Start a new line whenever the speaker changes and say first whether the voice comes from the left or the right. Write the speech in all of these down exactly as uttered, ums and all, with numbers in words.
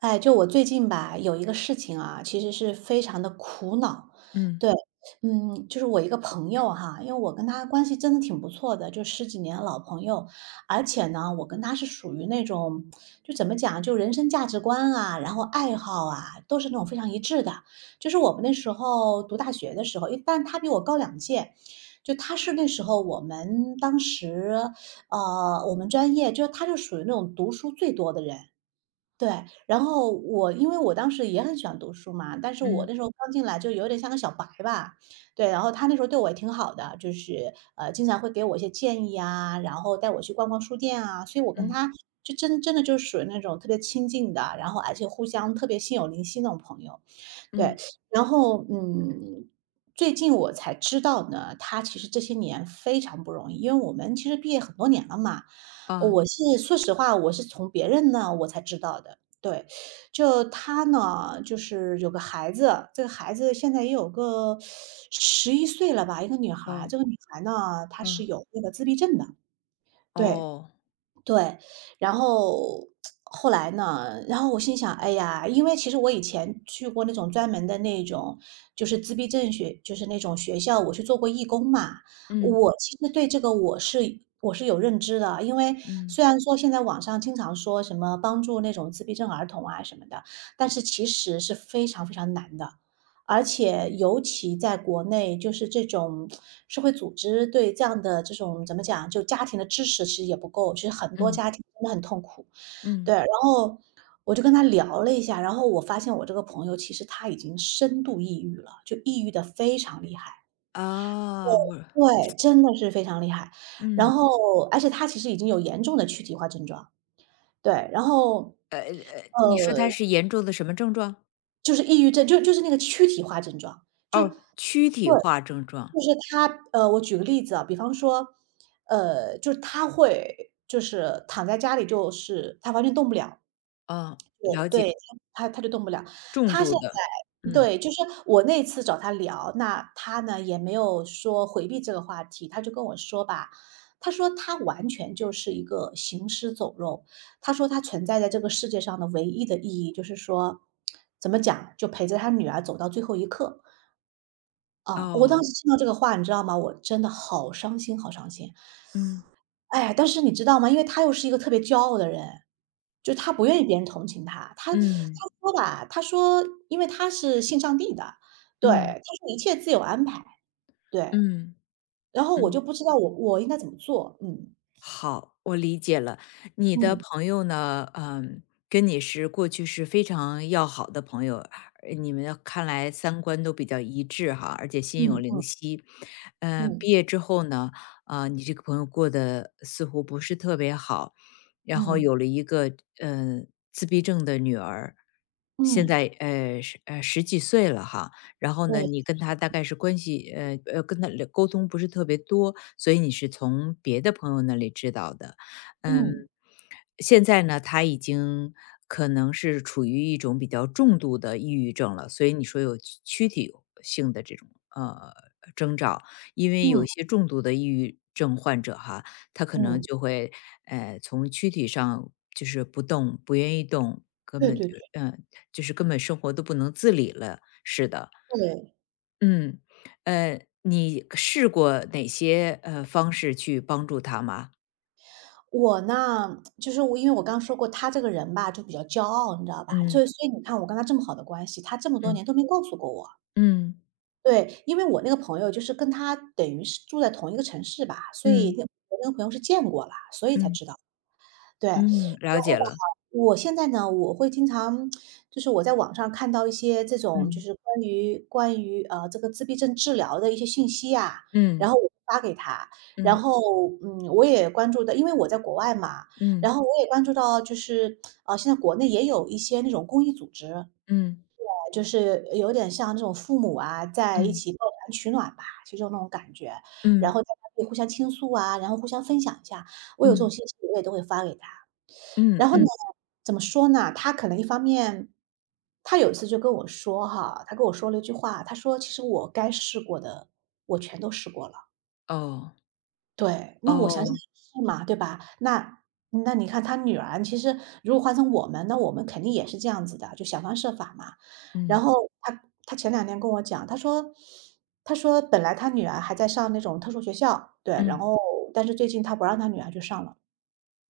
right: 哎，就我最近吧，有一个事情啊，其实是非常的苦恼。
left: 嗯
right: 对，嗯，就是我一个朋友哈，因为我跟他关系真的挺不错的，就十几年的老朋友，而且呢，我跟他是属于那种，就怎么讲，就人生价值观啊，然后爱好啊，都是那种非常一致的。就是我们那时候读大学的时候，因为但他比我高两届，就他是那时候我们当时，呃，我们专业就他就属于那种读书最多的人。对，然后我因为我当时也很喜欢读书嘛，但是我
left: 嗯
right: 那时候刚进来就有点像个小白吧，对，然后他那时候对我也挺好的，就是呃经常会给我一些建议啊，然后带我去逛逛书店啊，所以我跟
left: 嗯
right: 他就真真的就属于那种特别亲近的，然后而且互相特别心有灵犀那种朋友。对，
left: 嗯，
right: 然后，嗯，最近我才知道呢，他其实这些年非常不容易，因为我们其实毕业很多年了嘛。
left: 啊，
right: 我是说实话，我是从别人那我才知道的。对，就他呢，就是有个孩子，这个孩子现在也有个十一岁了吧，一个女孩儿啊
left: 哦，
right: 这个女孩呢，她是
left: 嗯。
right: 有那个自闭症的，对。
left: 哦。
right: 对，然后后来呢，然后我心想，哎呀，因为其实我以前去过那种专门的那种，就是自闭症学，就是那种学校，我去做过义工嘛。
left: 嗯
right: 我其实对这个我是我是有认知的，因为虽
left: 嗯
right: 然说现在网上经常说什么帮助那种自闭症儿童啊什么的，但是其实是非常非常难的。而且尤其在国内，就是这种社会组织对这样的这种怎么讲，就家庭的支持其实也不够，其实很多
left: 嗯
right: 家庭真的很痛苦。对，
left: 嗯。
right: 然后我就跟他聊了一下，然后我发现我这个朋友其实他已经深度抑郁了，就抑郁的非常厉害。
left: 啊，我
right: 对，真的是非常厉害。然
left: 嗯。
right: 后而且他其实已经有严重的躯体化症状，对，然后，
left: 你说它
right: 呃，
left: 是严重的什么症状？
right: 就是抑郁症，就就是那个躯体化症状，就对。
left: 哦，躯体化症状。
right: 就是他呃，我举个例子啊，比方说，呃，就是他会就是躺在家里，就是他完全动不了，
left: 哦，
right: 对
left: 了解。
right: 对，他他就动不了。
left: 重
right: 他现
left: 度的。
right: 在
left: 嗯，
right: 对，就是我那次找他聊，那他呢也没有说回避这个话题，他就跟我说吧，他说他完全就是一个行尸走肉，他说他存在在这个世界上的唯一的意义就是说，怎么讲，就陪着他女儿走到最后一刻。啊，我当
left: 哦。
right: 时听到这个话，你知道吗？我真的好伤心，好伤心。
left: 嗯
right: 哎，但是你知道吗？因为他又是一个特别骄傲的人，就他不愿意别人同情他。他他
left: 嗯
right: 说吧，他说因为他是信上帝的，对，
left: 嗯
right: 他说一切自有安排，对。
left: 嗯
right: 然后我
left: 嗯。
right: 就不知道我我应该怎么做，嗯，
left: 好，我理解了。你的
right: 嗯，
left: 朋友呢，嗯，跟你是过去是非常要好的朋友。呃你们看来三观都比较一致哈，而且心有灵
right: 嗯，
left: 犀。呃，
right: 嗯，
left: 毕业之后呢，啊、你这个朋友过得似乎不是特别好，然后
right: 嗯，
left: 有了一个嗯自闭症的女儿，现
right: 嗯，
left: 在呃十呃十几岁了哈。然后呢，
right: 对，
left: 你跟他大概是关系，呃呃，跟他聊沟通不是特别多，所以你是从别的朋友那里知道的。嗯，
right: 嗯，
left: 现在呢，他已经可能是处于一种比较重度的抑郁症了，所以你说有躯躯体性的这种呃征兆。因为有
right: 嗯，
left: 一些重度的抑郁症患者哈，他可能
right: 嗯，
left: 就会呃从躯体上就是不动，不愿意动，根
right: 对
left: 本
right: 对
left: 就
right: 对，
left: 嗯、呃就是根本生活都不能自理了，是的。
right: 对。
left: 嗯，呃，你试过哪些呃方式去帮助他吗？
right: 我呢，就是我因为我刚刚说过他这个人吧，就比较骄傲，你知道吧？所
left: 嗯
right: 以，所以你看我跟他这么好的关系，他这么多
left: 嗯
right: 年都没告诉过我。
left: 嗯
right: 对，因为我那个朋友就是跟他等于是住在同一个城市吧，所以
left: 嗯
right: 那我那个朋友是见过了，所以才
left: 嗯
right: 知道。对，然
left: 嗯，了
right: 后
left: 解
right: 吧，
left: 了。
right: 我现在呢，我会经常就是我在网上看到一些这种就
left: 嗯
right: 是关于关于，呃，这个自闭症治疗的一些信息啊，然
left: 嗯
right: 后我发给他。然
left: 嗯
right: 后，嗯，我也关注到因为我在国外嘛，然
left: 嗯
right: 后我也关注到就是，呃，现在国内也有一些那种公益组织。
left: 嗯
right: 对，就是有点像那种父母啊，在一
left: 嗯
right: 起抱团取暖吧，其实就那种感觉。然
left: 嗯
right: 后大家可以互相倾诉啊，然后互相分享一下，我有这
left: 嗯
right: 种信息我也都会发给他。
left: 嗯
right: 然后呢，
left: 嗯，
right: 怎么说呢？他可能一方面他有一次就跟我说哈，他跟我说了一句话，他说："其实我该试过的，我全都试过了。"
left: 哦
right: 对，那我想想也
left: 哦，
right: 是嘛，对吧？那那你看他女儿啊，其实如果换成我们，那我们肯定也是这样子的，就想方设法嘛。然
left: 嗯
right: 后他他前两天跟我讲，他说他说本来他女儿还在上那种特殊学校，对，然
left: 嗯
right: 后但是最近他不让他女儿去上了。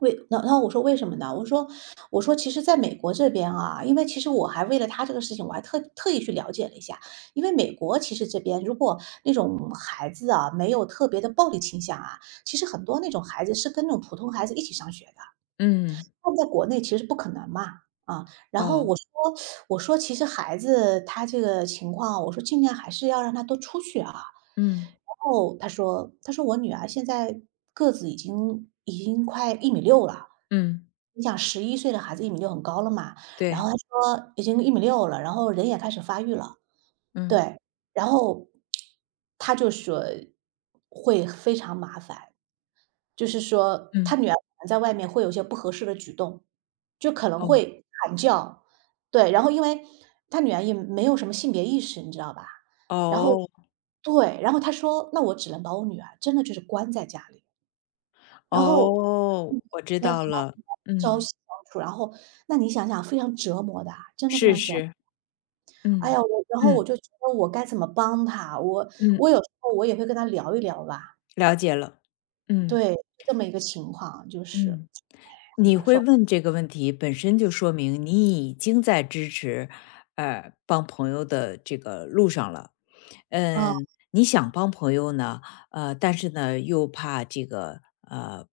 right: 为那那我说："为什么呢？"我说我说：“其实在美国这边啊，因为其实我还为了他这个事情，我还特特意去了解了一下。因为美国其实这边如果那种孩子啊，没有特别的暴力倾向啊，其实很多那种孩子是跟那种普通孩子一起上学的。
left: 嗯
right: 放在国内其实不可能嘛，啊，然后
left: 哦
right: 我说我说：“其实孩子他这个情况，我说尽量还是要让他多出去啊。"
left: 嗯
right: 然后他说他说：“我女儿现在个子已经已经快一米六了。"
left: 嗯，
right: 你想十一岁的孩子一米六很高了嘛，然后
left: 对，
right: 他说已经一米六了，然后人也开始发育了，
left: 嗯
right: 对，然后他就说会非常麻烦。就是说他
left: 嗯
right: 女儿可能在外面会有一些不合适的举动，就可能
left: 哦
right: 会喊叫，对，然后因为他女儿也没有什么性别意识，你知道吧？然后
left: 哦
right: 对，然后他说："那我只能把我女儿真的就是关在家里。"然后
left: 哦，
right: 每
left: 我知
right: 天和
left: 道
right: 他
left: 了。
right: 女儿朝夕
left: 嗯，
right: 相处，然后那你想想非常折磨的啊，真的非
left: 试
right: 常折磨。
left: 试。
right: 哎
left: 嗯
right: 呀，我然后
left: 嗯
right: 我就觉得我该怎么帮他，我我
left: 嗯。
right: 有时候我也会跟他聊一聊吧，
left: 了解了。嗯
right: 对，就这么一个情况就是，
left: 嗯。你会问这个问题，本身就说明你已经在支持，呃，帮朋友的这个路上了。
right: 嗯，
left: 嗯，你想帮朋友呢，呃，但是呢，又怕这个呃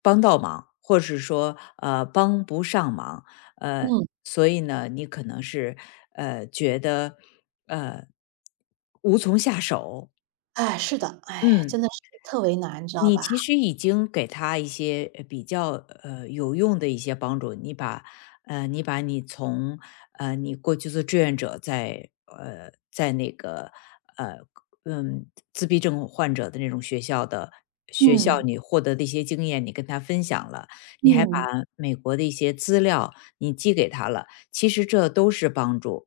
left: 帮到忙，或是说呃帮不上忙。呃，
right: 嗯。
left: 所以呢，你可能是呃觉得呃无从下手。
right: 哎，是的，哎，真
left: 嗯，
right: 的是特为难，你知道
left: 你
right: 吧？
left: 其实已经给他一些呃比较呃有用的一些帮助。你把呃你把你从呃你过去做志愿者在呃在那个呃嗯自闭症患者的那种学校的学校
right: 嗯，
left: 你获得的一些经验，你跟他分享了。你还把
right: 嗯，
left: 美国的一些资料你寄给他了，其实这都是帮助，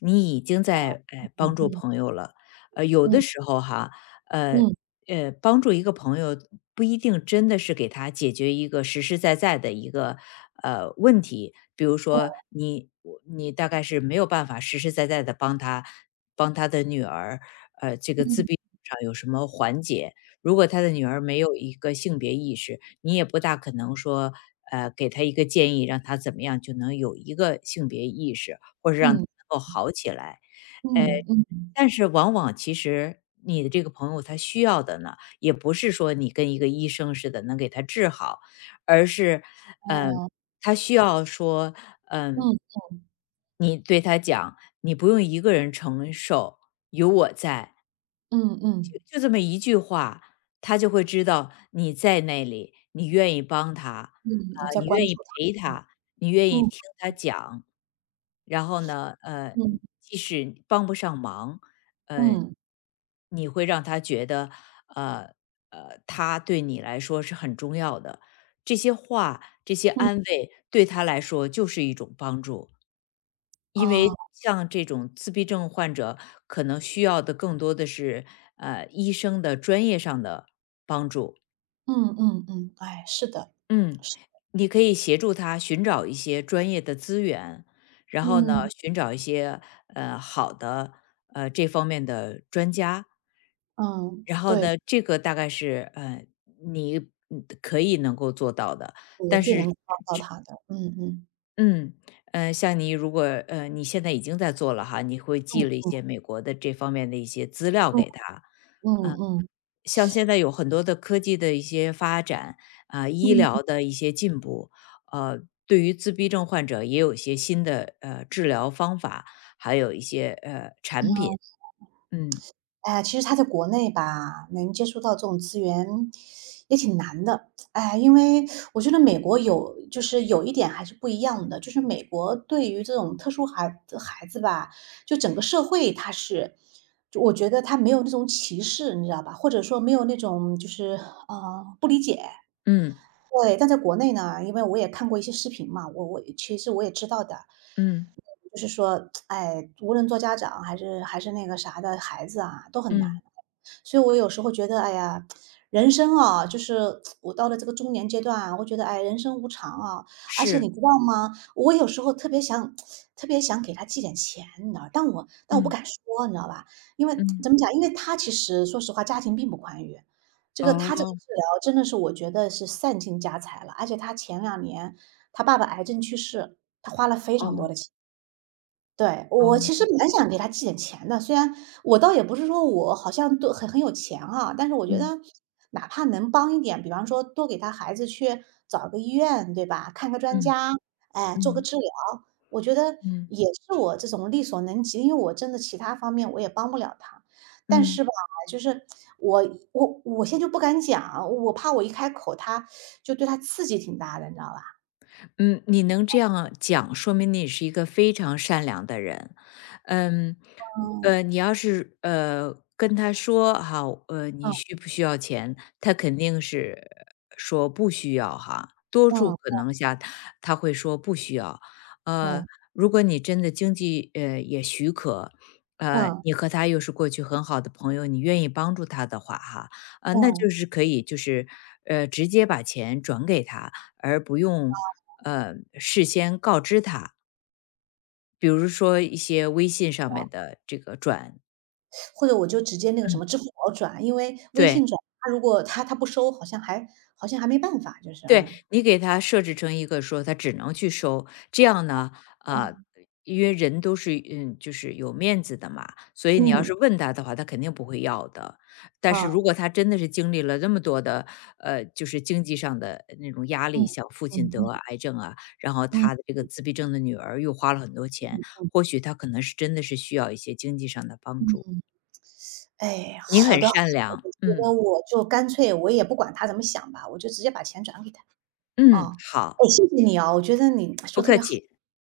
left: 你已经在哎
right: 嗯
left: 帮助
right: 嗯
left: 朋友了，呃有的
right: 嗯
left: 时候哈。呃，
right: 嗯
left: 呃，帮助一个朋友不一定真的是给他解决一个实实在在的一个呃问题。比如说你我你大概是没有办法实实在在的帮他帮他的女儿，呃，这个自
right: 嗯
left: 闭上有什么缓解？如果他的女儿没有一个性别意识，你也不大可能说呃给他一个建议，让他怎么样就能有一个性别意识，或者让他
right: 嗯
left: 能够好起来。
right: 嗯嗯，
left: 但是往往其实你的这个朋友他需要的呢，也不是说你跟一个医生似的能给他治好，而是，嗯，
right: 哦，
left: 他需要说，嗯、
right: 嗯
left: 你对他讲，你不用一个人承受，有我在。
right: 嗯嗯
left: 就就这么一句话，他就会知道你在那里，你愿意帮他，
right: 嗯，
left: 啊，
right: 我在
left: 你
right: 关
left: 愿意
right: 注他。
left: 陪他，你愿意听
right: 嗯
left: 他讲。然后呢，呃，
right: 嗯
left: 你即使帮不上忙，呃，
right: 嗯
left: 你会让他觉得，呃呃，他对你来说是很重要的。这些话、这些
right: 嗯，
left: 安慰对他来说就是一种帮助。因为
right: 啊，
left: 像这种自闭症患者，可能需要的更多的是，呃，医生的专业上的帮助。
right: 嗯嗯嗯，哎，是的，
left: 嗯，
right: 是，
left: 你可以协助他寻找一些专业的资源，然后呢，
right: 嗯
left: 寻找一些呃好的呃这方面的专家。
right: 嗯，
left: 然后
right: 对，
left: 呢，这个大概是呃你嗯可以能够做到的，
right: 我
left: 但
right: 最能
left: 是
right: 抓到他的，嗯嗯
left: 嗯，呃，像你如果呃，你现在已经在做了哈，你会寄了
right: 嗯
left: 一些美国的这方面的一些资料
right: 嗯
left: 给他。
right: 嗯嗯
left: 像现在有很多的科技的一些发展啊、医
right: 嗯，
left: 疗的一些进步，呃，对于自闭症患者也有一些新的呃治疗方法，还有一些呃产品。
right: 嗯
left: 嗯
right: 哎呀，其实他在国内吧，能接触到这种资源也挺难的。哎，因为我觉得美国有就是有一点还是不一样的，就是美国对于这种特殊孩孩子吧，就整个社会他是就我觉得他没有那种歧视，你知道吧？或者说没有那种就是，呃，不理解。
left: 嗯
right: 对，但在国内呢，因为我也看过一些视频嘛，我我其实我也知道的，
left: 嗯
right: 就是说，哎，无论做家长还是还是那个啥的孩子啊，都很难。
left: 嗯，
right: 所以我有时候觉得，哎呀，人生啊，就是我到了这个中年阶段啊，我觉得，哎，人生无常啊。而且
left: 是，
right: 你知道吗？我有时候特别想特别想给他寄点钱，你知道，但我但我不
left: 嗯
right: 敢说，你知道吧？因为
left: 嗯，
right: 怎么讲？因为他其实说实话，家庭并不宽裕。这个他这个
left: 哦
right: 治疗真的是我觉得是散尽家财了，而且他前两年他爸爸癌症去世，他花了非常多
left: 哦
right: 的钱。对，
left: 哦，
right: 我其实蛮想给他寄点钱的，虽然我倒也不是说我好像都很很有钱啊，但是我觉
left: 嗯
right: 得哪怕能帮一点，比方说多给他孩子去找个医院，对吧？看个专
left: 嗯
right: 家，哎，做个
left: 嗯
right: 治疗，我觉得
left: 嗯
right: 也是我这种力所能及，因为我真的其他方面我也帮不了他。但
left: 嗯。
right: 是吧，就是我我我现在就不敢讲，我怕我一开口，他就对他刺激挺大的，你知道吧？
left: 嗯，你能这样讲，说明你是一个非常善良的人。嗯，
right: 嗯
left: 呃，你要是呃跟他说哈，呃，你
right: 嗯
left: 需不需要钱？他肯定是说不需要哈，多数
right: 嗯
left: 可能下他会说不需要。呃，
right: 嗯
left: 如果你真的经济呃也许可，呃，
right: 嗯
left: 你和他又是过去很好的朋友，你愿意帮助他的话哈，呃，那
right: 嗯。
left: 就是可以就是呃直接把钱转给他，而不用呃事先告知他，比如说一些微信上面的这个转。
right: 或者我就直接那个什
left: 嗯，
right: 么支付宝转，因为微
left: 对，
right: 信转，他如果他他不收，好像还好像还没办法，就是，
left: 对，
right: 嗯，
left: 你给他设置成一个说他只能去收，这样呢，啊，
right: 嗯，
left: 因为人都是嗯，就是有面子的嘛，所以你要
right: 嗯，
left: 是问他的话，他肯定不会要的。但是如
right: 啊，
left: 果他真的是经历了那么多的，呃，就是经济上的呃那种压
right: 嗯，
left: 力，像父亲
right: 嗯
left: 得
right: 嗯
left: 癌症啊，然后
right: 嗯
left: 他的这个自闭症的女儿又花了很多钱，或许他可能是真的是需要一些经济上的帮助。
right: 嗯，哎，
left: 你
right: 好
left: 很
right: 的，
left: 善良，
right: 我觉得
left: 嗯
right: 我就干脆我也不管他怎么想吧，我就直接把钱转给他，
left: 嗯，
right: 啊。哎，
left: 好。
right: 谢谢你啊，我觉得你
left: 不
right: 说得特
left: 客
right: 别好。
left: 气。